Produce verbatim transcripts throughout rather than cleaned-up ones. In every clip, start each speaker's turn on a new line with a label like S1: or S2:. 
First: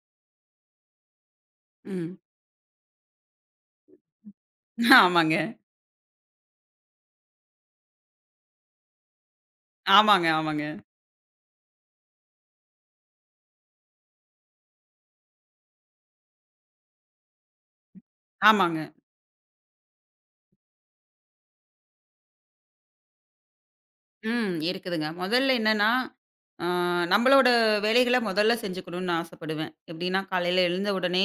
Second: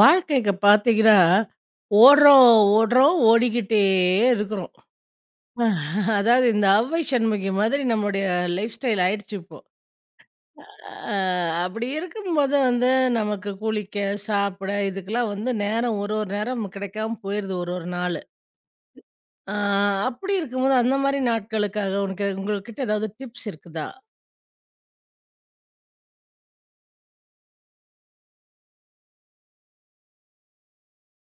S1: வாழ்க்கைக்கு பார்த்தீங்கன்னா,
S2: ம்.
S1: ஓடுறோம், ஓடுறோம், ஓடிக்கிட்டே இருக்கிறோம்.
S2: ஆமாங்க.
S1: அஹ் அதாவது இந்த அவ்வை சண்முகி மாதிரி நம்முடைய லைஃப் ஸ்டைல் ஆயிடுச்சு இப்போ.
S2: ஆமாங்க, ஆமாங்க,
S1: அ அப்படி இருக்கும்போது வந்து நமக்கு குளிக்க, சாப்பிட இதுக்கெல்லாம் வந்து நேரம் ஒரு ஒரு நேரம் கிடைக்காம போயிருது ஒரு ஒரு நாளு.
S2: ஆமாங்க.
S1: அ அப்படி இருக்கும்போது அந்த மாரி நாட்களுக்காக உனக்கு உங்ககிட்ட ஏதாவது டிப்ஸ் இருக்குதா?
S2: ம். இருக்குதுங்க. முதல்ல என்னன்னா, அ நம்மளோட வேலைகள முதல்ல செஞ்சுக்கணும்னு நான் ஆசைப்படுவேன். எப்படின்னா, காலையில எழுந்த உடனே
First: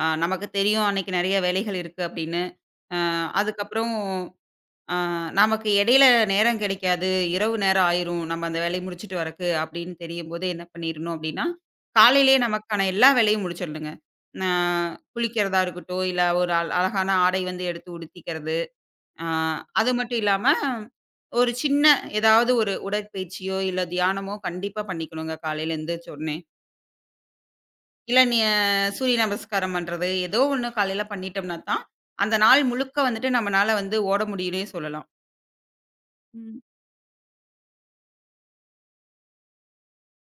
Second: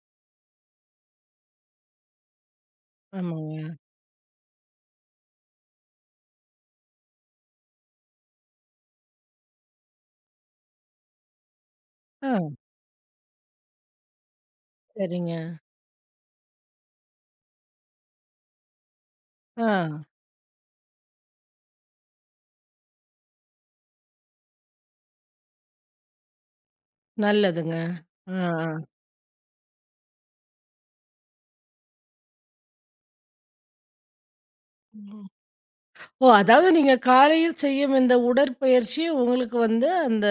S2: அ நமக்கு தெரியும் அன்னைக்கு நிறைய வேலைகள் இருக்கு அப்படின்னு. அ
S1: ஆமாங்க.
S2: அதுக்கப்புறம் அ நமக்கு இடையில நேரம் கிடைக்காது. இரவு நேரம் ஆயிரும். நம்ம அந்த வேலைய முடிச்சுட்டு வரக்கு அப்படின்னு தெரியும்போது என்ன பண்ணிரணும் அப்படின்னா,
S1: ஆ
S2: காலையிலேயே நமக்கான எல்லா வேலையும் முடிச்சிடணுங்க. ந
S1: சரிங்க.
S2: குளிக்கிறதா இருக்கட்டும், இல்ல ஒரு அழ அழகான ஆடை வந்து எடுத்து உடுத்திக்கிறதா. ஆ
S1: ஆ
S2: அது மட்டும் இல்லாம, ஒரு சின்ன ஏதாவது ஒரு உடற்பயிற்சியோ, இல்ல தியானமோ கண்டிப்பா பண்ணிக்கணுங்க காலையில எந்திரிச்ச உடனே.
S1: நல்லதுங்க.
S2: இல்ல
S1: ஆ,
S2: நீ அஹ், சூரிய நமஸ்காரம் பண்றது, ஏதோ ஒண்ணு காலையில பண்ணிட்டோம்னா தான், அந்த நாள் முழுக்க வந்துட்டு நம்மனால வந்து ஓட முடியும்னே சொல்லலாம்.
S1: ஆ. ஓ!
S2: ம்.
S1: அதாவது நீங்க காலையில் செய்யும் இந்த உடற்பயிற்சி உங்களுக்கு வந்து அந்த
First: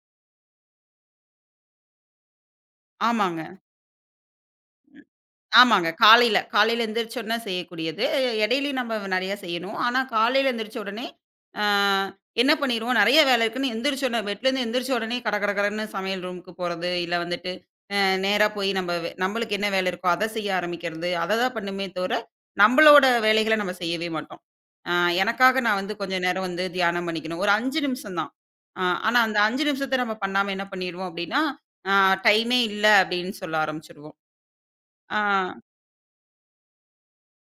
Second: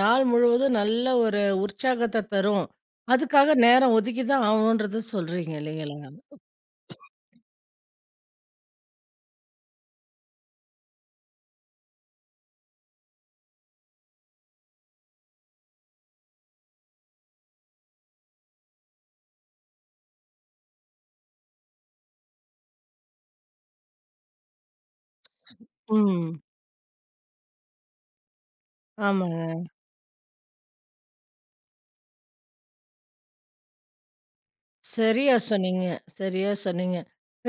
S1: நாள் முழுவதும் நல்ல ஒரு உற்சாகத்த தரும்.
S2: ஆமாங்க.
S1: அதுக்காக நேரம் ஒதுக்கி தான் ஆகணுன்றத சொல்றீங்க
S2: ஆமாங்க.
S1: இல்லைங்களா?
S2: காலையில காலையில எந்திரிச்ச உடனே செய்யக்கூடியது. இடையிலயும் நம்ம நெறைய செய்யணும். ஆனா காலையில எந்திரிச்ச உடனே, ஆ என்ன பண்ணிருவோம், நெறைய வேலை இருக்குன்னு எந்திரிச்ச உடனே பெட்லேருந்து எந்திரிச்ச உடனே கட கட கடன்னு சமையல் ரூமுக்கு போறது, இல்ல வந்துட்டு அ நேரா போய் நம்ம வே நம்மளுக்கு என்ன வேலை இருக்கோ அத செய்ய ஆரம்பிக்கிறது. அத தான் பண்ணுமே தவிர, நம்மளோட வேலைகள நம்ம செய்யவே மாட்டோம். ஆ எனக்காக நான் வந்து கொஞ்ச
S1: ம்.
S2: நேரம் வந்து தியானம் பண்ணிக்கணும். ஒரு ஐந்து நிமிஷம் தான். ஆ ஆனா அந்த
S1: ஆமாங்க.
S2: ஐந்து நிமிஷத்த நம்ம பண்ணாம என்ன பண்ணிருவோம் அப்டின்னா, ஆ டைமே இல்ல அப்டின்னு சொல்ல ஆரம்பிச்சுருவோம். ஆ.
S1: சரியா சொன்னீங்க, சரியா சொன்னீங்க.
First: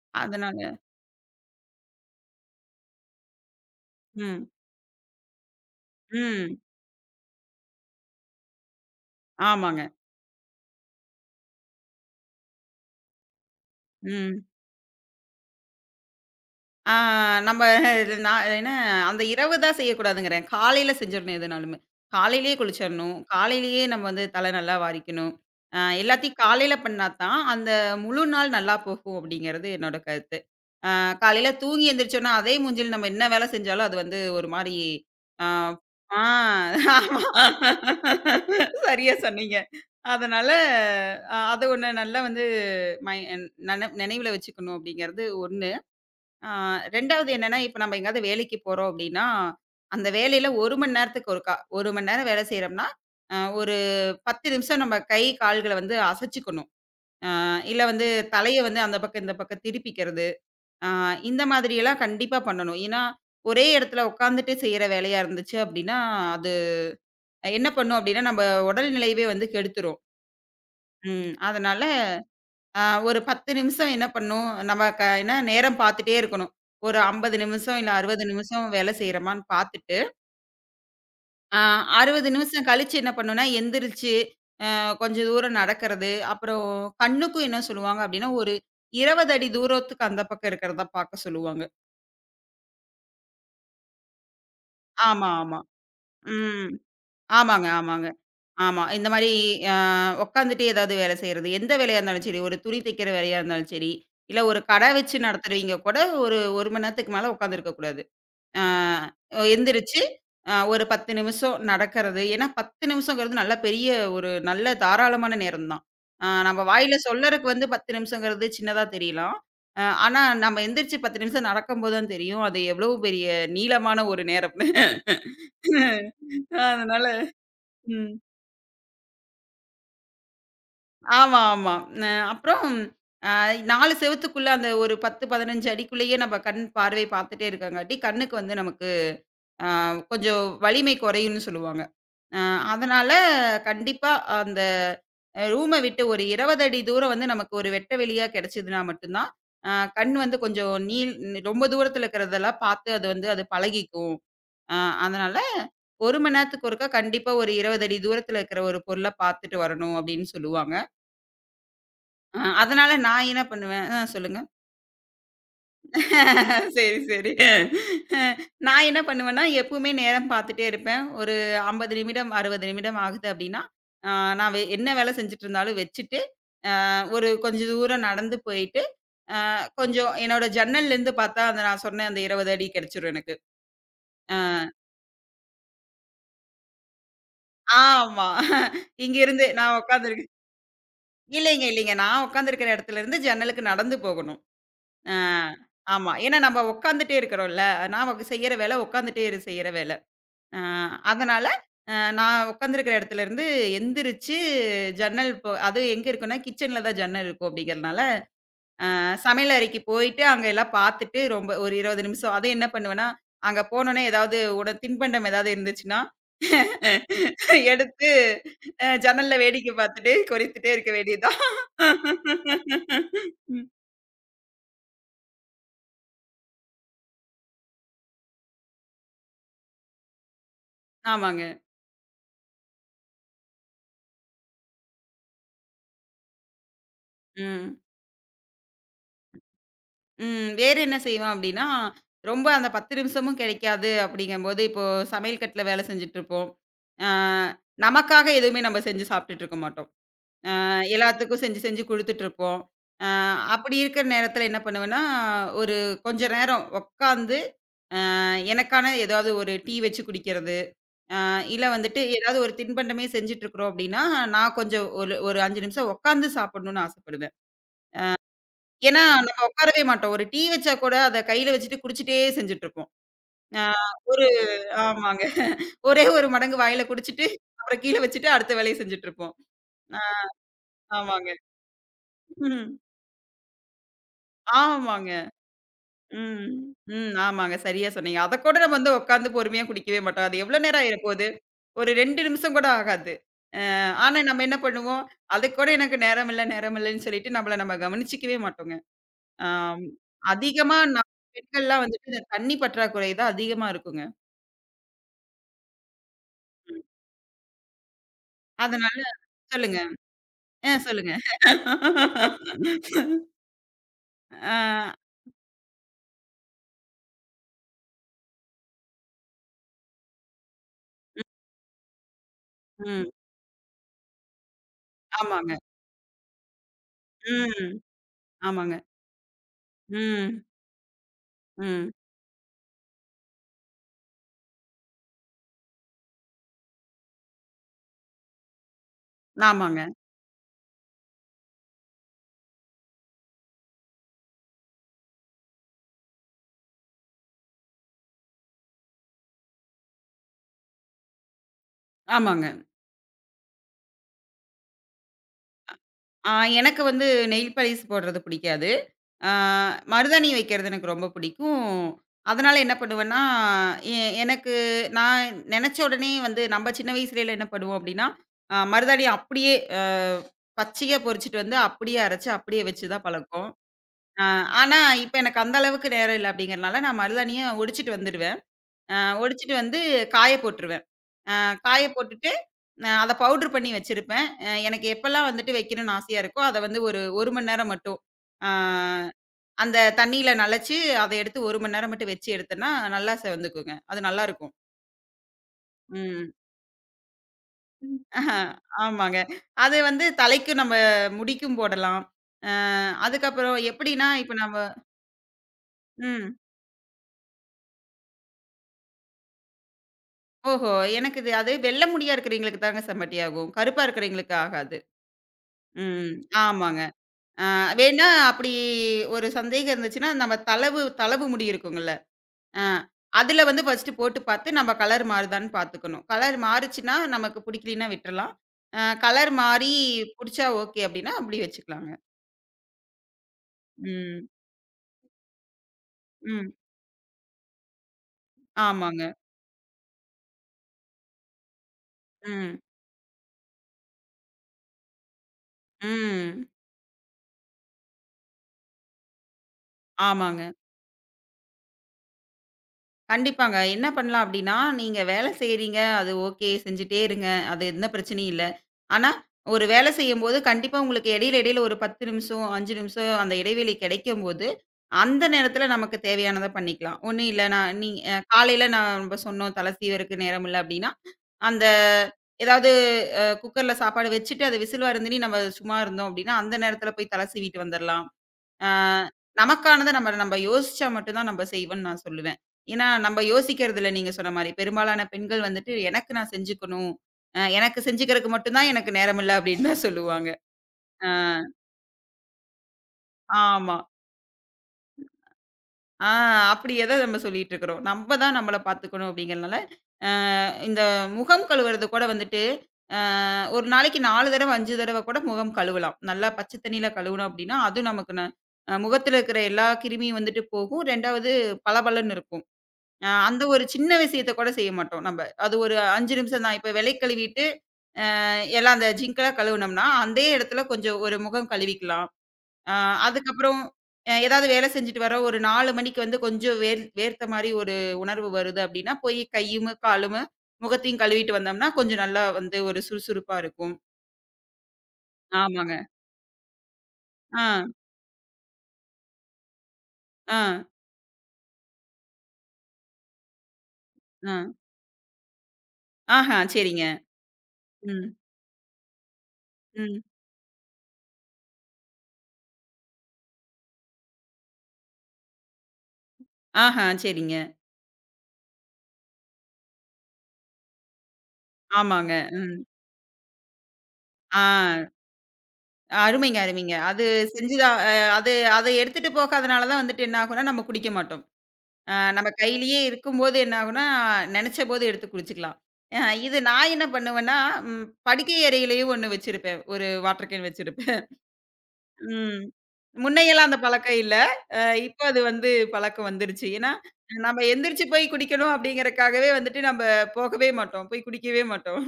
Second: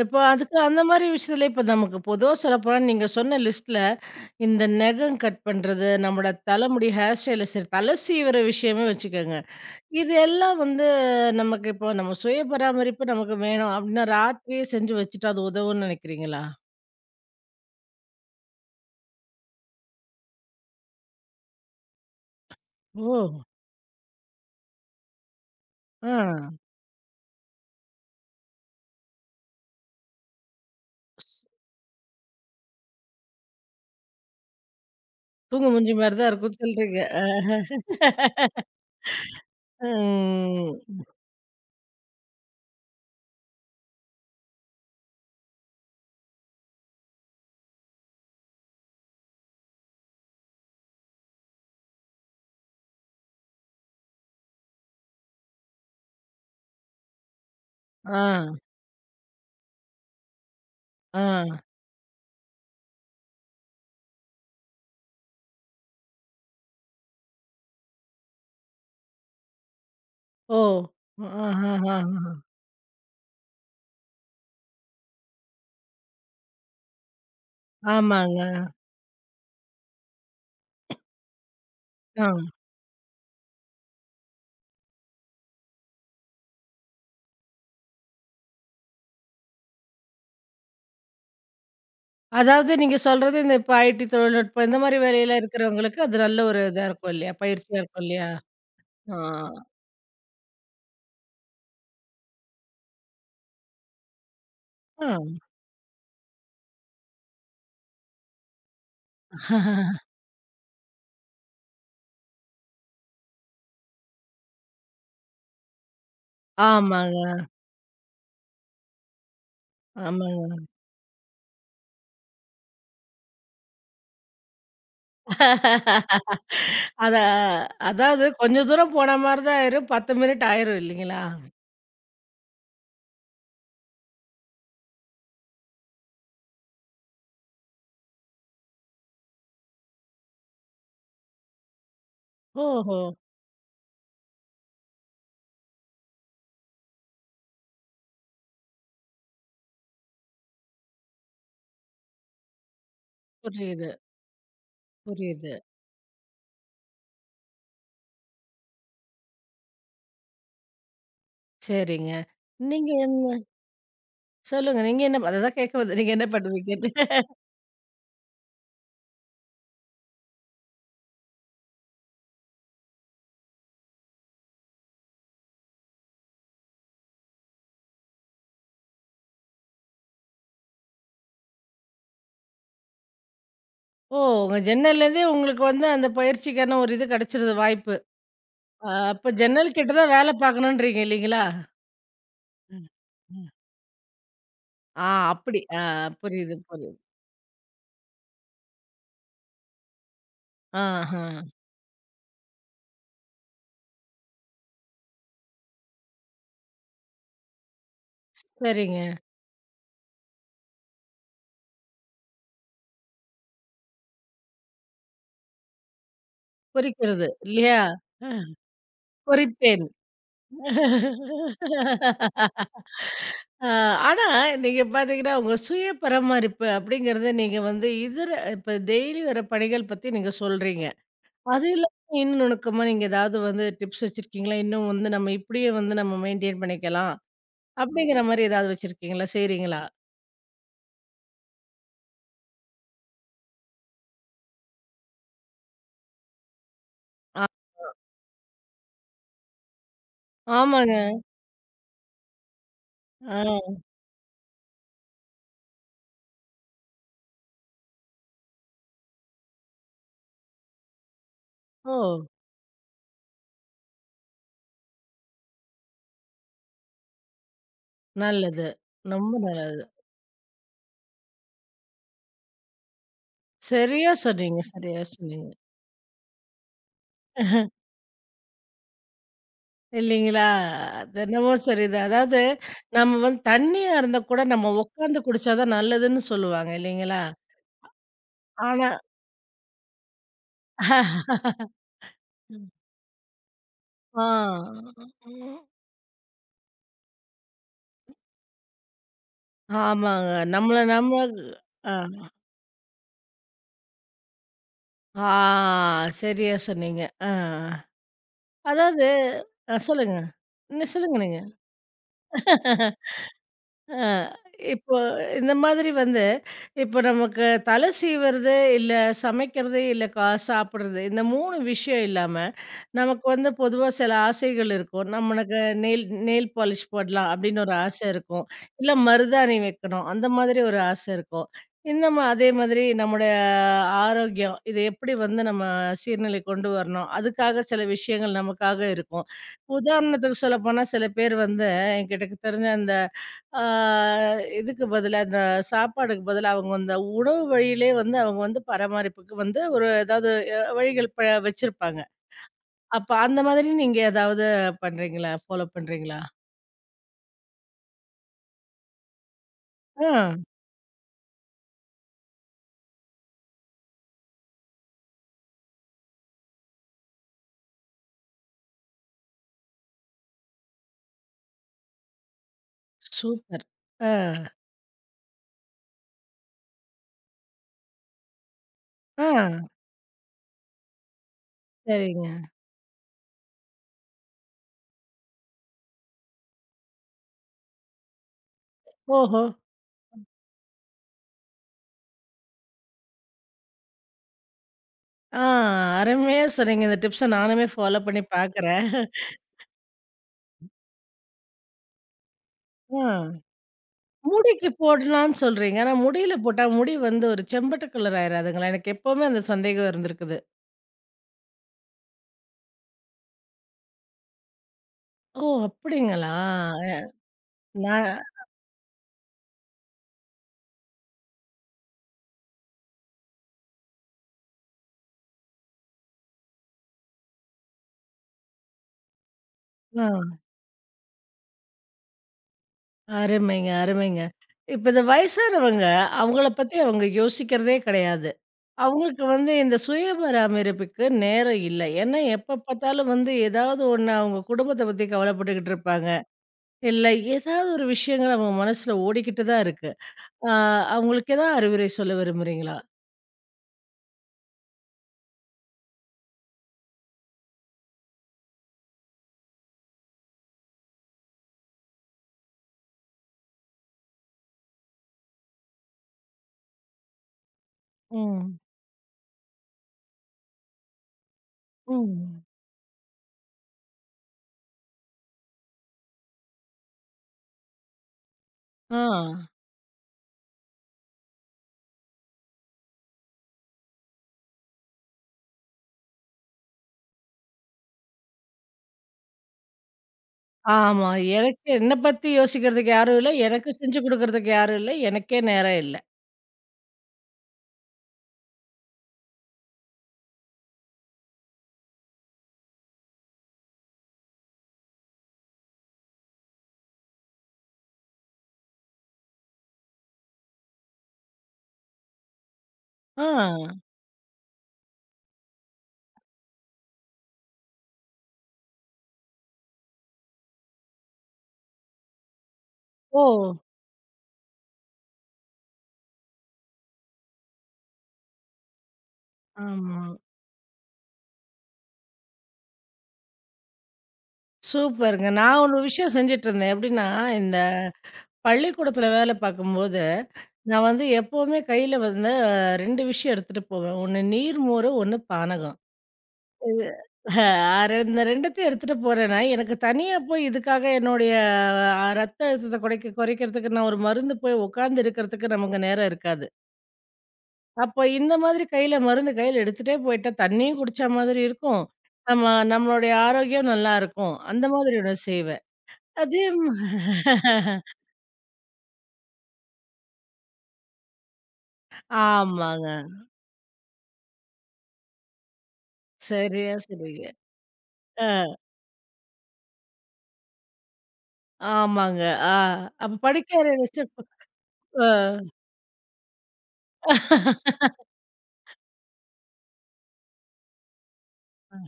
S1: இப்போ அதுக்கு
S2: அதனால
S1: அந்த மாரி விஷயத்துல இப்ப நமக்கு பொதுவா சொல்லப்போனா நீங்க சொன்ன லிஸ்ட்ல
S2: ம்,
S1: இந்த நகம் கட் பண்றது, நம்மோட
S2: ம்.
S1: தலைமுடி ஹேர் ஸ்டைல சரி தலை சீவுற விஷயமே வச்சுக்கங்க.
S2: ஆமாங்க.
S1: இது எல்லாம் வந்து நமக்கு இப்போ நம்ம சுய பராமரிப்பு நமக்கு வேணும் அப்படின்னா,
S2: ம்.
S1: ராத்திரியே செஞ்சு வச்சுட்டா அது உதவும்னு நினைக்கிறீங்களா?
S2: ஆ நம்ம இது நான் என்ன அந்த இரவு தான் செய்யக்கூடாதுங்கிறேன். காலையில செஞ்சிரணும் எதுனாலுமே. காலையிலேயே
S1: ஓ!
S2: குளிச்சிரணும். காலையிலேயே நம்ம வந்து தலை நல்லா வாரிக்கணும். அ
S1: ஆ.
S2: எல்லாத்தையும் காலையில பண்ணா தான், அந்த முழு நாள் நல்லா போகும் அப்படிங்கிறது என்னோட கருத்து. ஆ காலையில தூங்கி எந்திரிச்சோம்னா, அதே மூஞ்சில நம்ம என்ன வேலை செஞ்சாலும் அது வந்து ஒரு மாரி. ஆ
S1: தூங்க மூஞ்சி மாரி
S2: ஆ
S1: தான் இருக்கும்ன்னு சொல்றீங்க.
S2: ஆமா. சரியா சொன்னீங்க.
S1: ஆஹ.
S2: அதனால
S1: ம்.
S2: அ அது ஒண்ணு நல்லா வந்து மை நென நினைவுல வச்சுக்கணும் அப்படிங்கிறது ஒன்று. ஆ 2வது என்னன்னா, இப்ப நம்ம எங்கேயாவது வேலைக்கு போறோம் அப்படின்னா, அந்த வேலையில ஒரு மணி நேரத்துக்கு ஒருக்கா ஒரு மணி நேரம் வேலை செய்றோம்னா, அ ஒரு பத்து நிமிஷம் நம்ம கை, கால்கள வந்து அசைச்சுக்கணும். ஆ இல்ல வந்து
S1: ஆ,
S2: தலைய வந்து அந்த பக்கம், இந்த பக்கம் திருப்பிக்கிறது. ஆ,
S1: ஆ.
S2: இந்த மாதிரியெல்லாம் கண்டிப்பா பண்ணணும். ஏன்னா, ஒரே இடத்துல உட்காந்துட்டு செய்ற வேலையா இருந்துச்சு அப்படின்னா, அது என்ன பண்ணும் அப்படின்னா, நம்ம உடல்நிலையவே வந்து கெடுத்துரும்.
S1: ஓ!
S2: ம். அதனால
S1: ஆஹஹஹ.
S2: அ ஒரு பத்து நிமிஷம் என்ன பண்ணும், நம்ம க என்ன நேரம் பார்த்துட்டே இருக்கணும். ஒரு ஐம்பது நிமிஷம், இல்ல அறுபது
S1: ஆமாங்க.
S2: நிமிஷம் வேலை செய்றோமான்னு பார்த்துட்டு, அ
S1: ஆ.
S2: அறுபது நிமிஷம் கழிச்சு என்ன பண்ணும்னா, எந்திரிச்சு அ கொஞ்சம் தூரம் நடக்கிறது. அப்புறம் கண்ணுக்கும் என்ன சொல்லுவாங்க அப்படின்னா, ஒரு இருபது அடி தூரத்துக்கு அந்த பக்கம் இருக்கிறத பார்க்க சொல்லுவாங்க.
S1: அதாவது நீங்க சொல்றது இந்த இப்ப ஐடி தொழில்நுட்பம் இந்த மாரி
S2: ஆமா,
S1: வேலையில
S2: ஆமா.
S1: இருக்கிறவங்களுக்கு அது நல்ல ஒரு
S2: ம்.
S1: இதா இருக்கும் இல்லையா?
S2: ஆமாங்க,
S1: பயிற்சியா இருக்கும்
S2: ஆமாங்க.
S1: இல்லையா?
S2: ஆமா. இந்த
S1: ஆ.
S2: மாரி அ உட்காந்துட்டு ஏதாவது வேலை செய்றது. எந்த வேலையா இருந்தாலும் சரி, ஒரு துணி தைக்கிற வேலையா இருந்தாலும் சரி, இல்ல ஒரு கடை வச்சு
S1: ஆ.
S2: நடத்துறவீங்க கூட ஒரு 1 மணி நேரத்துக்கு மேல உட்காந்துருக்க கூடாது. அ எந்திரிச்சு அ ஒரு பத்து நிமிஷம் நடக்கிறது. ஏன்னா பத்து நிமிஷங்கிறது நல்ல பெரிய ஒரு நல்ல தாராளமான நேரம் தான். அ நம்ம வாயில
S1: ஆமாங்க,
S2: சொல்லறக்கு வந்து பத்து நிமிஷங்கிறது சின்னதா தெரியலாம். அ ஆனா
S1: ஆமாங்க.
S2: நம்ம எந்திரிச்சு பத்து நிமிஷம் நடக்கும்போது தான் தெரியும். அது எவ்வளவு பெரிய நீளமான ஒரு நேரம்னு. அதனால
S1: அத
S2: ம்.
S1: அதாவது கொஞ்சம் தூரம் போன மாரி தான் ஆயிரும். பத்து மினிட் ஆயிரும் இல்லைங்களா?
S2: ஆமா, ஆமா. அ அப்புறம் அ நான்கு செவுத்துக்குள்ள அந்த ஒரு பத்து, பதினைந்து அடிக்குள்ளேயே நம்ம கண் பார்வை பார்த்துட்டே இருக்கங்காட்டி, கண்ணுக்கு வந்து நமக்கு அ கொஞ்சம் வலிமை குறையும்னு சொல்லுவாங்க. அ
S1: ஓஹோ!
S2: அதனால கண்டிப்பா அந்த அ ரூம விட்டு ஒரு இருபது அடி தூரம் வந்து நமக்கு ஒரு வெட்ட வெளியா கிடைச்சதுன்னா மட்டும் தான், அ கண் வந்து கொஞ்சம் நீள் ரொம்ப தூரத்துல இருக்கிறதெல்லாம் பார்த்து அது வந்து அது
S1: புரியுது,
S2: பழகிக்கும். அ அதனால
S1: புரியுது.
S2: ஒரு மணி நேரத்துக்கு ஒருக்கா கண்டிப்பா ஒரு இருபது அடி தூரத்துல இருக்கிற ஒரு பொருள பார்த்துட்டு வரணும் அப்படின்னு சொல்லுவாங்க.
S1: சரிங்க.
S2: அ
S1: நீங்க
S2: அதனால
S1: என்ன
S2: நான் என்ன பண்ணுவேன் ஆ சொல்லுங்க.
S1: சொல்லுங்க. நீங்க என்ன அததான் கேட்க வந்தேன். நீங்க என்ன பண்ணுவீங்கன்னு?
S2: சரி, சரி. அஹ், நான் என்ன பண்ணுவேன்னா, எப்பவுமே நேரம் பார்த்துட்டே இருப்பேன். ஒரு ஐம்பது நிமிடம், அறுபது நிமிடம் ஆகுது அப்டின்னா, அ நான் வே என்ன வேலை செஞ்சுட்டு இருந்தாலும் வச்சுட்டு, அ ஒரு கொஞ்சம் தூரம் நடந்து போயிட்டு, அ கொஞ்சம் என்னோட ஜன்னல்லேருந்து பார்த்தா அந்த நான் சொன்ன அந்த இருபது அடி கிடைச்சிரும் எனக்கு.
S1: ஓ!
S2: அ
S1: உங்க ஜன்னல்லேருந்தே உங்களுக்கு வந்து அந்த பயிற்சிக்கான ஒரு இது கிடைச்சிருது வாய்ப்பு.
S2: ஆமா.
S1: அ அப்ப
S2: இங்கேருந்து
S1: ஜன்னல்
S2: நான்
S1: கிட்ட தான்
S2: உட்காந்துருக்கேன்.
S1: வேலை பார்க்கணுன்றீங்க இல்லைங்களா?
S2: இல்லைங்க, இல்லைங்க. நான் உட்காந்துருக்கிற
S1: ம்,
S2: இடத்துலருந்து
S1: ம்.
S2: ஜன்னலுக்கு நடந்து போகணும்.
S1: ஆ
S2: ஆ,
S1: அப்படி. ஆ
S2: ஆமா. ஏன்னா
S1: புரியுது,
S2: நம்ம
S1: புரியுது.
S2: உட்காந்துட்டே இருக்கிறோம்ல. நாம செய்யற வேலை உட்காந்துட்டே இரு செய்யற வேலை. ஆ
S1: ஆஹ.
S2: அதனால அ நான் உட்காந்துருக்கிற இடத்துல இருந்து எந்திரிச்சு ஜன்னல் போ அது எங்க இருக்குன்னா, கிச்சன்ல தான் ஜன்னல் இருக்கும் அப்படிங்கிறதுனால,
S1: சரிங்க.
S2: சமையல் அறைக்கு போயிட்டு அங்க எல்லாம் பார்த்துட்டு ரொம்ப ஒரு இருபது நிமிஷம் அது என்ன பண்ணுவேன்னா, அங்க போனோனே ஏதாவது உட தின்பண்டம் ஏதாவது இருந்துச்சுன்னா,
S1: குறிக்கிறது இல்லையா?
S2: எடுத்து
S1: அ
S2: அ ஜன்னல்ல வேடிக்கை
S1: குறிப்பேன்.
S2: பார்த்துட்டு கொறித்துட்டே இருக்க வேண்டியதுதான். ம்.
S1: ஆ, ஆனா, நீங்க பாத்தீங்கன்னா, உங்க சுய பராமரிப்பு அப்படிங்கிறத நீங்க வந்து இதர இப்ப டெய்லி வர பணிகள் பத்தி நீங்க சொல்றீங்க.
S2: ஆமாங்க.
S1: அது இல்லாம இன்னும் நுணுக்கமா நீங்க ஏதாவது வந்து டிப்ஸ் வச்சிருக்கீங்களா? இன்னும் வந்து நம்ம இப்படியே வந்து நம்ம மெயின்டெயின் பண்ணிக்கலாம்.
S2: ம்.
S1: அப்படிங்கிற மாரி ஏதாவது வச்சிருக்கீங்களா? செய்றீங்களா?
S2: ம். வேறு என்ன செய்வான் அப்டின்னா, ரொம்ப அந்த பத்து நிமிஷமும் கிடைக்காது அப்படிங்கும்போது, இப்போ சமையல் கட்டுல வேலை செஞ்சுட்டுருப்போம். ஆ
S1: ஆ,
S2: நமக்காக எதுவுமே நம்ம செஞ்சு சாப்பிட்டுட்டுருக்க மாட்டோம். அ
S1: ஆமாங்க.
S2: எல்லாத்துக்கும் செஞ்சு செஞ்சு குடுத்துட்டுருப்போம். அ
S1: ஆ,
S2: அப்படி இருக்கிற நேரத்துல என்ன பண்ணுவேன்னா, ஒரு கொஞ்ச நேரம் உட்காந்து, அ எனக்கான ஏதாவது ஒரு டீ வச்சு குடிக்கிறது, அ இல்ல
S1: ஓ!
S2: வந்துட்டு ஏதாவது ஒரு தின்பண்டமே செஞ்சுட்டுருக்குறோம் அப்படின்னா, நான் கொஞ்சம் ஒரு ஒரு ஐந்து நிமிஷம் உட்காந்து சாப்பிடணும்னு ஆசைப்படுவேன்.
S1: நல்லது.
S2: ஏன்னா, ம்.
S1: ரொம்ப
S2: நம்ம உட்காரவே
S1: நல்லது.
S2: மாட்டோம். ஒரு டீ வச்சா கூட அத கையில வச்சுட்டு குடிச்சிட்டே செஞ்சுட்டுருப்போம். ஆ
S1: சரியா
S2: ஒரு
S1: சொன்னீங்க, சரியா
S2: ஆமாங்க.
S1: சொன்னீங்க.
S2: ஒரே ஒரு மடங்கு வாயில குடிச்சிட்டு, அப்புறம் கீழ வச்சுட்டு அடுத்த வேலைய செஞ்சுட்டுருப்போம். ஆ
S1: இல்லீங்களா? அது
S2: ஆமாங்க.
S1: என்னவோ சரிதான். அதாவது
S2: ம்.
S1: நம்ம வந்து தண்ணியா இருந்தா கூட நம்ம
S2: ஆமாங்க.
S1: உட்காந்து குடிச்சா தான் நல்லதுன்னு
S2: ம்.
S1: சொல்லுவாங்க
S2: ம்.
S1: இல்லீங்களா?
S2: ஆமாங்க. சரியா சொன்னீங்க. அதக்கூட நம்ம
S1: ஆனா
S2: வந்து உட்காந்து பொறுமையா குடிக்கவே மாட்டோம். அது எவ்வளோ நேரம் ஆயிறப்போது? ஒரு இரண்டு நிமிஷம் கூட ஆகாது. அ ஆனா நம்ம என்ன
S1: ஆ.
S2: பண்ணுவோம்? அதுக்கூட எனக்கு நேரம் இல்ல, நேரம் இல்லன்னு சொல்லிட்டு நம்மள நம்ம கவனிச்சுக்கவே மாட்டோங்க. ஆம்.
S1: ஆமாங்க.
S2: அதிகமா
S1: நம்மள
S2: நம்ம
S1: நம்ம
S2: பெண்கள்லாம்
S1: ஆ.
S2: வந்துட்டு இந்த தண்ணி பற்றாக்குறை தான் அதிகமா இருக்குங்க.
S1: ஆ சரியா சொன்னீங்க. ஆ.
S2: அதனால
S1: அதாவது அ
S2: சொல்லுங்க.
S1: சொல்லுங்க.
S2: ஆ
S1: நீ
S2: சொல்லுங்க.
S1: சொல்லுங்க நீங்க. அ
S2: ஆ,
S1: இப்போ இந்த மாதிரி வந்து, இப்போ நமக்கு தலை சீவுறது, இல்ல சமைக்கிறது, இல்ல கா சாப்பிடுறது. இந்த மூணு விஷயம் இல்லாம,
S2: ம்.
S1: நமக்கு வந்து பொதுவா சில ஆசைகள் இருக்கும்.
S2: ஆமாங்க.
S1: நம்மளுக்கு நெயில் நெயில் பாலிஷ் போடலாம் அப்படின்னு
S2: ம்.
S1: ஒரு ஆசை இருக்கும்.
S2: ஆமாங்க.
S1: இல்ல மருதாணி வைக்கணும், அந்த
S2: ம்.
S1: மாதிரி ஒரு ஆசை இருக்கும்.
S2: ம்.
S1: இந்த மா அதே மாதிரி நம்முடைய ஆரோக்கியம், இதை எப்படி வந்து நம்ம சீர்நிலை கொண்டு வரணும், அதுக்காக சில விஷயங்கள் நமக்காக இருக்கும்.
S2: ஆமாங்க,
S1: உதாரணத்துக்கு சொல்லப்போனா, சில பேர் வந்து என்கிட்ட தெரிஞ்ச அந்த ஆ இதுக்கு பதிலா இந்த சாப்பாடுக்கு பதிலா அவங்க அந்த உணவு வழியிலே வந்து அவங்க வந்து பராமரிப்புக்கு வந்து ஒரு ஏதாவது அ வழிகள் ப வச்சிருப்பாங்க.
S2: ஆமாங்க.
S1: அப்ப அந்த மாதிரி நீங்க ஏதாவது பண்றீங்களா? ஃபாலோ பண்றீங்களா?
S2: ஆ எனக்கு வந்து நெயில் பாலிஷ் போடுறது பிடிக்காது. ஆ
S1: ஆ.
S2: மருதாணி வைக்கிறது எனக்கு ரொம்ப பிடிக்கும். அதனால என்ன பண்ணுவேன்னா, எ எனக்கு நான் நெனச்ச உடனே வந்து நம்ம சின்ன வயசுலலாம் என்ன பண்ணுவோம் அப்டின்னா, அ மருதாணிய அப்படியே அ பச்சையா பொறிச்சுட்டு வந்து அப்படியே அரைச்சு, அப்படியே வச்சு தான் பழக்கம்.
S1: சூப்பர். ஆ.
S2: ஆ ஆனா இப்ப எனக்கு அந்த அளவுக்கு நேரம் இல்ல அப்படிங்கிறனால நான் மருதாணிய ஒடிச்சுட்டு வந்துருவேன். அ
S1: ஆ.
S2: ஒடிச்சுட்டு வந்து காய போட்டுருவேன். அ காய
S1: சரிங்க.
S2: போட்டுட்டு, நான் அத பவுடர் பண்ணி வச்சிருப்பேன். அ எனக்கு எப்பலாம் வந்துட்டு வைக்கணும்னு ஆசையா இருக்கோ, அத வந்து ஒரு 1 மணி நேரம் மட்டும், ஆ
S1: ஓஹோ!
S2: அந்த தண்ணீல நலச்சு, அத எடுத்து ஒரு மணி நேரம் மட்டும் வச்சு எடுத்தேன்னா, நல்லா செவந்துக்குங்க. அது நல்லாருக்கும்.
S1: ஆ
S2: ம்.
S1: அருமையா சொன்னீங்க. இந்த டிப்ஸ நானுமே ஃபாலோ பண்ணி
S2: ஆஹா,
S1: பார்க்குறேன்.
S2: ஆமாங்க. அது வந்து தலைக்கு நம்ம முடிக்கும் போடலாம். அ
S1: ஆ.
S2: அதுக்கப்புறம் எப்படின்னா, இப்ப நம்ம
S1: முடிக்கு போடலான்னு சொல்றீங்க. ஆனா
S2: ம்.
S1: முடியில போட்டா முடி வந்து ஒரு செம்பட்ட கலர் ஆயிராதுங்களா? எனக்கு எப்பவுமே அந்த சந்தேகம் இருந்திருக்குது.
S2: ஓஹோ! எனக்கு இது அது வெள்ள முடியா இருக்கிறவங்களுக்கு தாங்க செம்மட்டியாகும். கருப்பா இருக்கிறவங்களுக்கு ஆகாது.
S1: ஓ!
S2: ம்.
S1: அப்படிங்களா?
S2: ஆமாங்க.
S1: அ
S2: ஆ வேணா
S1: நான்
S2: அப்படி ஒரு சந்தேகம் இருந்துச்சுன்னா, நம்ம தளவு தளவு முடி இருக்குங்கல்ல, ஆ அதில வந்து ஃபர்ஸ்ட்டு போட்டு பார்த்து நம்ம கலர் மாறுதான்னு பார்த்துக்கணும். கலர் மாறுச்சுன்னா நமக்கு பிடிக்கலைன்னா விட்டுறலாம். அ கலர் மாறி
S1: ஆ.
S2: புடிச்சா ஓகே அப்படின்னா, அப்படி வச்சுக்கலாங்க.
S1: அருமைங்க, அருமைங்க.
S2: ம்,
S1: இப்ப இந்த வயசானவங்க, அவங்கள
S2: ம்.
S1: பத்தி அவங்க யோசிக்கிறதே கிடையாது.
S2: ஆமாங்க.
S1: அவங்களுக்கு வந்து இந்த சுய பராமரிப்புக்கு நேரம் இல்ல. ஏன்னா எப்ப
S2: ம்,
S1: பார்த்தாலும் வந்து ஏதாவது ஒண்ணு அவங்க குடும்பத்த பத்தி கவலைப்பட்டுக்கிட்டு இருப்பாங்க.
S2: ம்.
S1: இல்ல ஏதாவது ஒரு விஷயங்கள் அவங்க மனசுல ஓடிக்கிட்டு தான் இருக்கு.
S2: ஆமாங்க.
S1: ஆ அவங்களுக்கு ஏதாவது அறிவுரை சொல்ல விரும்புறீங்களா?
S2: கண்டிப்பாங்க. என்ன பண்ணலாம் அப்டின்னா, நீங்க வேலை செய்றீங்க, அது ஓகே செஞ்சுட்டே இருங்க. அது எந்த பிரச்சனையும் இல்ல. ஆனா, ஒரு வேலை செய்யும்போது கண்டிப்பா உங்களுக்கு இடையில இடையில ஒரு பத்து நிமிஷம், ஐந்து நிமிஷம் அந்த இடைவெளி கிடைக்கும்போது, அந்த நேரத்தில நமக்கு தேவையானத பண்ணிக்கலாம். ஒண்ணும் இல்ல நான் நீ அ
S1: ம்.
S2: காலையில நான் நம்ப சொன்னோம் தலை சீவறக்கு நேரம் இல்ல அப்டின்னா, அந்த
S1: ம்.
S2: ஏதாவது அ குக்கர்ல சாப்பாடு வச்சுட்டு, அது விசில் வருந்துனி நம்ம சும்மா இருந்தோம் அப்டின்னா, அந்த நேரத்தில போய் தலை சீவிட்டு வந்துரலாம். ஆ
S1: ஆ.
S2: நமக்கானத நம்ம நம்ம யோசிச்சா மட்டும் தான் நம்ம செய்வோம்ன்னு நான் சொல்லுவேன். ஏன்னா, நம்ம யோசிக்கிறது இல்ல நீங்க சொன்ன மாரி. பெரும்பாலான பெண்கள் வந்துட்டு, "எனக்கு நான் செஞ்சுக்கணும். அ எனக்கு செஞ்சுக்கிறதுக்கு மட்டும் தான் எனக்கு நேரம் இல்ல" அப்படின்னு தான் சொல்லுவாங்க.
S1: ஆமா.
S2: ஆ
S1: எனக்கு என்ன பத்தி யோசிக்கிறதுக்கு யாரும் இல்ல. எனக்கு
S2: ஆமா.
S1: செஞ்சு குடுக்கறதுக்கு யாரும் இல்ல. எனக்கே நேரம் இல்ல.
S2: ஆ அப்படியே தான் நம்ம சொல்லிட்டு இருக்கிறோம். நம்ம தான் நம்மள பார்த்துக்கணும் அப்படிங்கிறனால, அ இந்த முகம் கழுவுறது கூட வந்துட்டு, அ ஒரு நாளைக்கு நான்கு தடவ, ஐந்து தடவ கூட முகம் கழுவலாம். நல்லா பச்சை தண்ணீல கழுவுனோம் அப்படின்னா, அதுவும் நமக்கு ந அ முகத்தில இருக்கிற எல்லா கிருமியும் வந்துட்டு போகும். 2வது பளபளன்னு இருக்கும். அ
S1: ஆ.
S2: அந்த ஒரு சின்ன விஷயத்த கூட செய்ய மாட்டோம் நம்ப. அது ஒரு ஐந்து நிமிஷம் தான். இப்ப விலை கழுவிட்டு, அ எல்லாம் அந்த ஜிங்க்லாம் கழுவுனோம்னா, அதே இடத்துல கொஞ்சம் ஒரு முகம் கழுவிக்கலாம். அ
S1: ஓ!
S2: அதுக்கப்புறம் அ ஏதாவது வேலை செஞ்சுட்டு வரோம். ஒரு நான்கு மணிக்கு வந்து கொஞ்சம் வேர் வேர்த்த மாரி ஒரு உணர்வு வருது அப்படின்னா, போய் கையும்,
S1: ஆமா.
S2: காலும், முகத்தையும் கழுவிட்டு வந்தோம்னா, கொஞ்சம் நல்லா வந்து ஒரு சுறுசுறுப்பா இருக்கும்.
S1: சூப்பருங்க. நான்
S2: ஆமாங்க.
S1: ஒரு விஷயம் செஞ்சுட்டுருந்தேன். எப்படின்னா,
S2: ஆ,
S1: இந்த பள்ளிக்கூடத்தில வேலை பார்க்கும்போது,
S2: ஆ,
S1: நான் வந்து எப்பவுமே கையில வந்து ரெண்டு விஷயம் எடுத்துட்டு போவேன். ஒண்ணு
S2: ஆ.
S1: நீர்மோரு, ஒண்ணு பானகம்.
S2: ஆஹா, சரிங்க.
S1: இது அ
S2: ம்,
S1: இந்த 2த்தையும் எடுத்துட்டு போறேன்னா, எனக்கு
S2: ம்.
S1: தனியா போய் இதுக்காக என்னுடைய அ ரத்த அழுத்தத்த குறைக்க குறைக்கிறதுக்கு நான் ஒரு மருந்து போய் உட்கார்ந்து இருக்கிறதுக்கு நமக்கு நேரம் இருக்காது.
S2: ஆஹா, சரிங்க.
S1: அப்போ இந்த மாதிரி கையில மருந்து கையில எடுத்துட்டே போயிட்டா, தண்ணியும் குடிச்ச மாதிரி இருக்கும்.
S2: ஆமாங்க.
S1: நம்ம
S2: ம்.
S1: நம்மளுடைய ஆரோக்கியம் நல்லாருக்கும்.
S2: ஆ.
S1: அந்த மாதிரி ஒண்ணு செய்வேன்.
S2: அருமைங்க,
S1: அதே
S2: அருமைங்க. அது செஞ்சுதான் அ அது அத எடுத்துட்டு போகாதனால தான் வந்துட்டு என்ன ஆகும்னா, நம்ம குடிக்க மாட்டோம். அ நம்ம கையிலேயே
S1: ஆமாங்க.
S2: இருக்கும்போது என்ன ஆகும்னா, நெனச்சபோது எடுத்து குடிச்சுக்கலாம். அ இது நான்
S1: சரியா
S2: என்ன
S1: சொன்னீங்க.
S2: பண்ணுவேன்னா, ம் படுக்கை
S1: அ
S2: அறையிலேயும் ஒண்ணு வச்சிருப்பேன். ஒரு வாட்டர் கேன் வச்சிருப்பேன்.
S1: ஆமாங்க.
S2: ம்.
S1: ஆ அப்ப
S2: முன்னையெல்லாம் அந்த
S1: படிக்க
S2: பழக்கம்
S1: ஆரம்பிச்சு
S2: இல்ல. அ இப்போ
S1: அ
S2: அது வந்து பழக்கம் வந்துருச்சு. ஏன்னா, நம்ம எந்திரிச்சு போய் குடிக்கணும் அப்படிங்கிறக்காகவே வந்துட்டு நம்ம போகவே மாட்டோம். போய் குடிக்கவே மாட்டோம்.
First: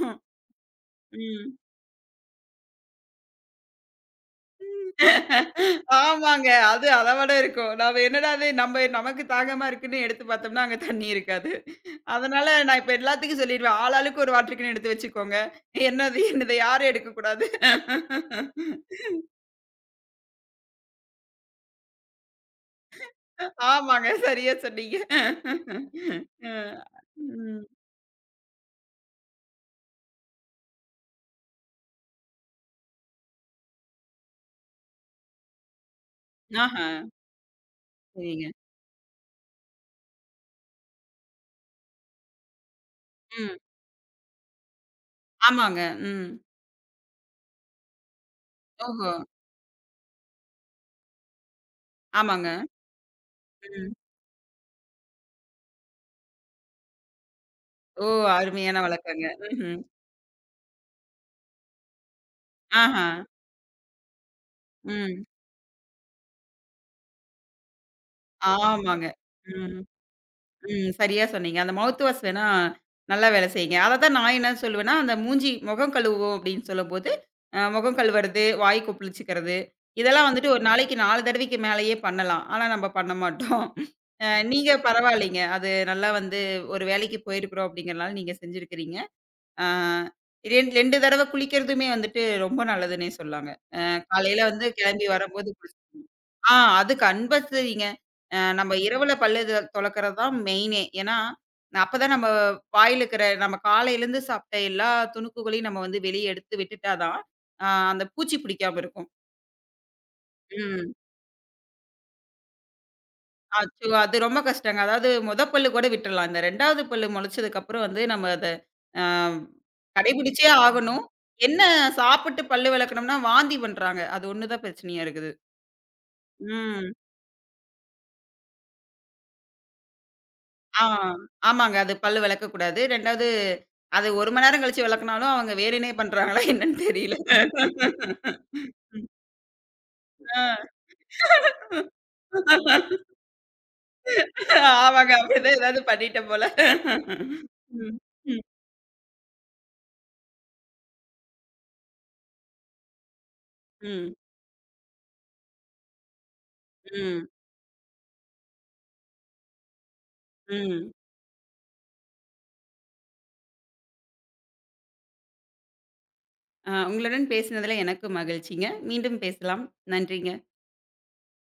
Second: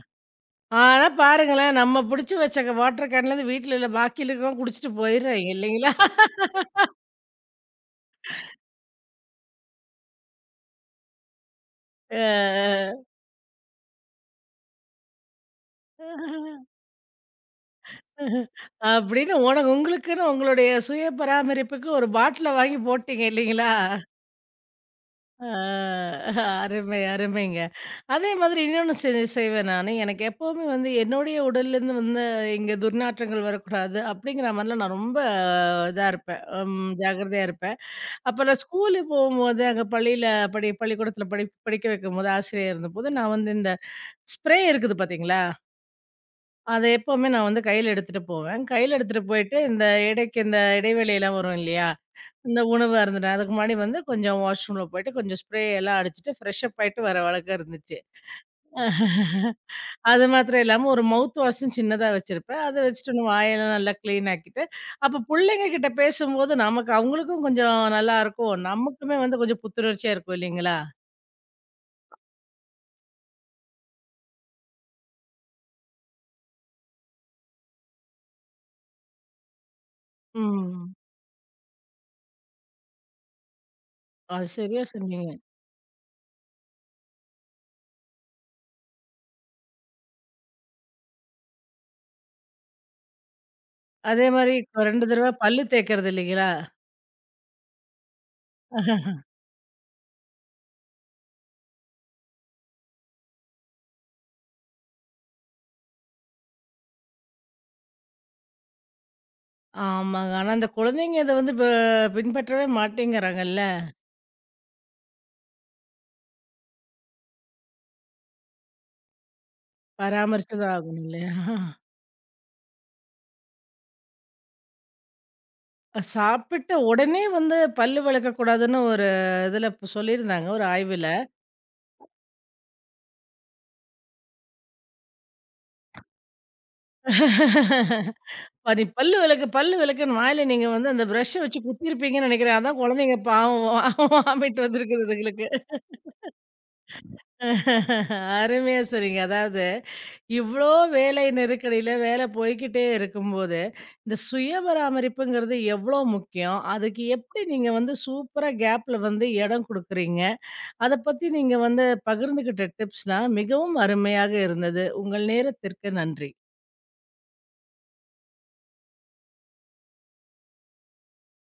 S1: ஆனா
S2: ம்.
S1: பாருங்களேன், நம்ம புடிச்சு வச்ச வாட்டர் கேன்லேருந்து வீட்ல இல்ல பாக்கியில இருக்கிறவங்க குடிச்சிட்டு போயிடுறாங்க இல்லைங்களா?
S2: ஆமாங்க. அது அத விட இருக்கும். நம்ம என்னடா இது நம்ம நமக்கு தாகமா இருக்குன்னு எடுத்து பார்த்தோம்னா, அங்க தண்ணி இருக்காது. அதனால நான்
S1: அ
S2: இப்ப எல்லாத்துக்கும் சொல்லிருவேன். ஆளாளுக்கு ஒரு வாட்டர் கேன் எடுத்து வச்சுக்கோங்க. என்னது என்னது யாரும் எடுக்கக்கூடாது.
S1: அ அப்படின்னு உனக்கு உங்களுக்குன்னு உங்களுடைய சுய பராமரிப்புக்கு ஒரு பாட்டில வாங்கி போட்டீங்க இல்லைங்களா?
S2: ஆமாங்க. சரியா சொன்னீங்க.
S1: அ
S2: அ.
S1: அருமை, அருமைங்க.
S2: ம்.
S1: அதே மாதிரி இன்னொன்னு செ செய்வேன் நானு. எனக்கு எப்பவுமே வந்து என்னுடைய உடல்லேருந்து வந்து இங்க துர்நாற்றங்கள் வரக்கூடாது, அப்படிங்கிற மாரிலாம் நான் ரொம்ப இதா இருப்பேன்.
S2: ஆஹா.
S1: ம் ஜாக்கிரதையா இருப்பேன்.
S2: சரிங்க.
S1: அப்ப நான் ஸ்கூலு போகும்போது, அங்க பள்ளியில படி பள்ளிக்கூடத்தில படி படிக்க வைக்கும்போது, ஆசிரியர் இருந்தபோது, நான் வந்து
S2: ம்.
S1: இந்த ஸ்ப்ரே இருக்குது பார்த்தீங்களா?
S2: ஆமாங்க. ம்.
S1: அத எப்பவுமே நான் வந்து கையில எடுத்துட்டு போவேன். கையில
S2: ஓஹோ!
S1: எடுத்துட்டு போயிட்டு, இந்த இடைக்கு இந்த இடைவேளைலாம் வரும் இல்லையா?
S2: ஆமாங்க.
S1: இந்த உணவா இருந்துட்டேன். அதுக்கு முன்னாடி
S2: ம்.
S1: வந்து கொஞ்சம் வாஷ்ரூம்ல போயிட்டு, கொஞ்சம் ஸ்ப்ரே எல்லாம் அடிச்சுட்டு, ஃப்ரெஷ் அப் ஆயிட்டு வர வழக்கம் இருந்துச்சு.
S2: ஓ! அருமையான வழக்கங்க. ம்ஹ்ம்.
S1: அது மாத்திரம் இல்லாம ஒரு மவுத் வாஷ்ன்னு சின்னதா வச்சிருப்பேன். அத
S2: ஆஹா.
S1: வச்சுட்டு நம்ம வாயெல்லாம் நல்லா கிளீன் ஆக்கிட்டு, அப்ப
S2: ம்.
S1: புள்ளைங்க கிட்ட பேசும்போது நமக்கு அவங்களுக்கும் கொஞ்சம் நல்லாருக்கும்.
S2: ஆமாங்க.
S1: நமக்குமே வந்து கொஞ்சம்
S2: ம்.
S1: புத்துணர்ச்சியா இருக்கும் இல்லைங்களா?
S2: ம். சரியா சொன்னீங்க. அந்த மவுத் வாஷ் வேணா நல்லா வேலை செய்யுங்க. அதத்தான் நான் என்ன சொல்லுவேன்னா, அந்த மூஞ்சி முகம் கழுவுவோம் அப்படின்னு சொல்லும்போது, அ முகம் கழுவுறது, வாய் கொப்பளிச்சுக்கிறது, இதெல்லாம் வந்துட்டு ஒரு
S1: ம்.
S2: நாளைக்கு நான்கு தடவைக்கு மேலேயே பண்ணலாம். ஆனா நம்ம பண்ண மாட்டோம். அ
S1: அது
S2: நீங்க
S1: சரியா சொன்னீங்க.
S2: பரவாயில்லைங்க. அது நல்லா வந்து ஒரு வேலைக்கு போயிருக்கிறோம் அப்படிங்கிறனால நீங்க செஞ்சிருக்கிறீங்க. ஆ 2 2 தடவ குளிக்கிறதுமே வந்துட்டு ரொம்ப நல்லதுன்னே சொல்லாங்க.
S1: அதே
S2: காலையில
S1: மாரி
S2: வந்து
S1: இப்ப ரெண்டு
S2: கிளம்பி
S1: தடவ
S2: வரும்போது
S1: பல்லு
S2: குளிச்
S1: தேய்க்கிறது இல்லைங்களா?
S2: ஆ அது கம்பல்சரிங்க. அ நம்ம இரவுல பல்லு த துலக்கறது தான் மெயினே. ஏன்னா, அப்பதான் நம்ம வாயில இருக்கிற நம்ம காலையிலேருந்து சாப்பிட்ட எல்லா துணுக்குகளையும் நம்ம வந்து வெளிய எடுத்து விட்டுட்டா தான், அ அந்த பூச்சி பிடிக்காம இருக்கும்.
S1: ஆமாங்க. ஆனா அந்த
S2: ம்.
S1: குழந்தைங்க இத வந்து ப பின்பற்றவே மாட்டேங்கிறாங்கல்ல.
S2: அச்சோ! அது ரொம்ப கஷ்டங்க. அதாவது மொத பல்லு கூட விட்டுறலாம். இந்த 2வது பல்லு முளைச்சதுக்கப்புறம் வந்து நம்ம அத அ கடைபிடிச்சே
S1: பராமரிச்சு தான்
S2: ஆகணும்.
S1: ஆகணும் இல்லையா?
S2: என்ன சாப்பிட்டு பல்லு விளக்கணும்னா வாந்தி பண்றாங்க. அது ஒண்ணு தான் பிரச்சனையா இருக்குது.
S1: அஹ் சாப்பிட்ட
S2: ம்.
S1: உடனே வந்து பல்லு விளக்கக்கூடாதுன்னு ஒரு இதுல இப்ப சொல்லியிருந்தாங்க ஒரு
S2: ஆ,
S1: ஆய்வுல.
S2: ஆமாங்க. அது பல்லு விளக்கக்கூடாது. 2வது அது ஒரு மணி நேரம் கழிச்சு விளக்குனாலும், அவங்க வேணுன்னே பண்றாங்களா என்னன்னு தெரியல.
S1: பாதி பல்லு விளக்கு, பல்லு விளக்குன்னு
S2: ஆ.
S1: வாயில நீங்க வந்து அந்த பிரஷ்ஷ வச்சு குத்திருப்பீங்கன்னு நெனைக்கிறேன். அதான் குழந்தைங்க பாவம் வாமிட் வந்திருக்குது
S2: ஆமாங்க.
S1: இதுங்களுக்கு.
S2: அப்படிதான் ஏதாவது பண்ணிட்டேன் போல. ம். ம்.
S1: அருமையா சொன்னீங்க. அதாவது இவ்ளோ வேலை நெருக்கடியில வேலை போய்க்கிட்டே இருக்கும்போது,
S2: ம்.
S1: இந்த சுய பராமரிப்புங்கிறது எவ்ளோ முக்கியம்? அதுக்கு
S2: ம்.
S1: எப்படி நீங்க வந்து சூப்பரா கேப்ல வந்து இடம் குடுக்குறீங்க?
S2: ம்.
S1: அத பத்தி நீங்க வந்து பகிர்ந்துகிட்ட டிப்ஸ்லாம் மிகவும் அருமையாக இருந்தது. உங்கள் நேரத்திற்கு நன்றி.
S2: ஆ உங்களுடன் பேசினதுல எனக்கு மகிழ்ச்சிங்க. மீண்டும் பேசலாம். நன்றிங்க.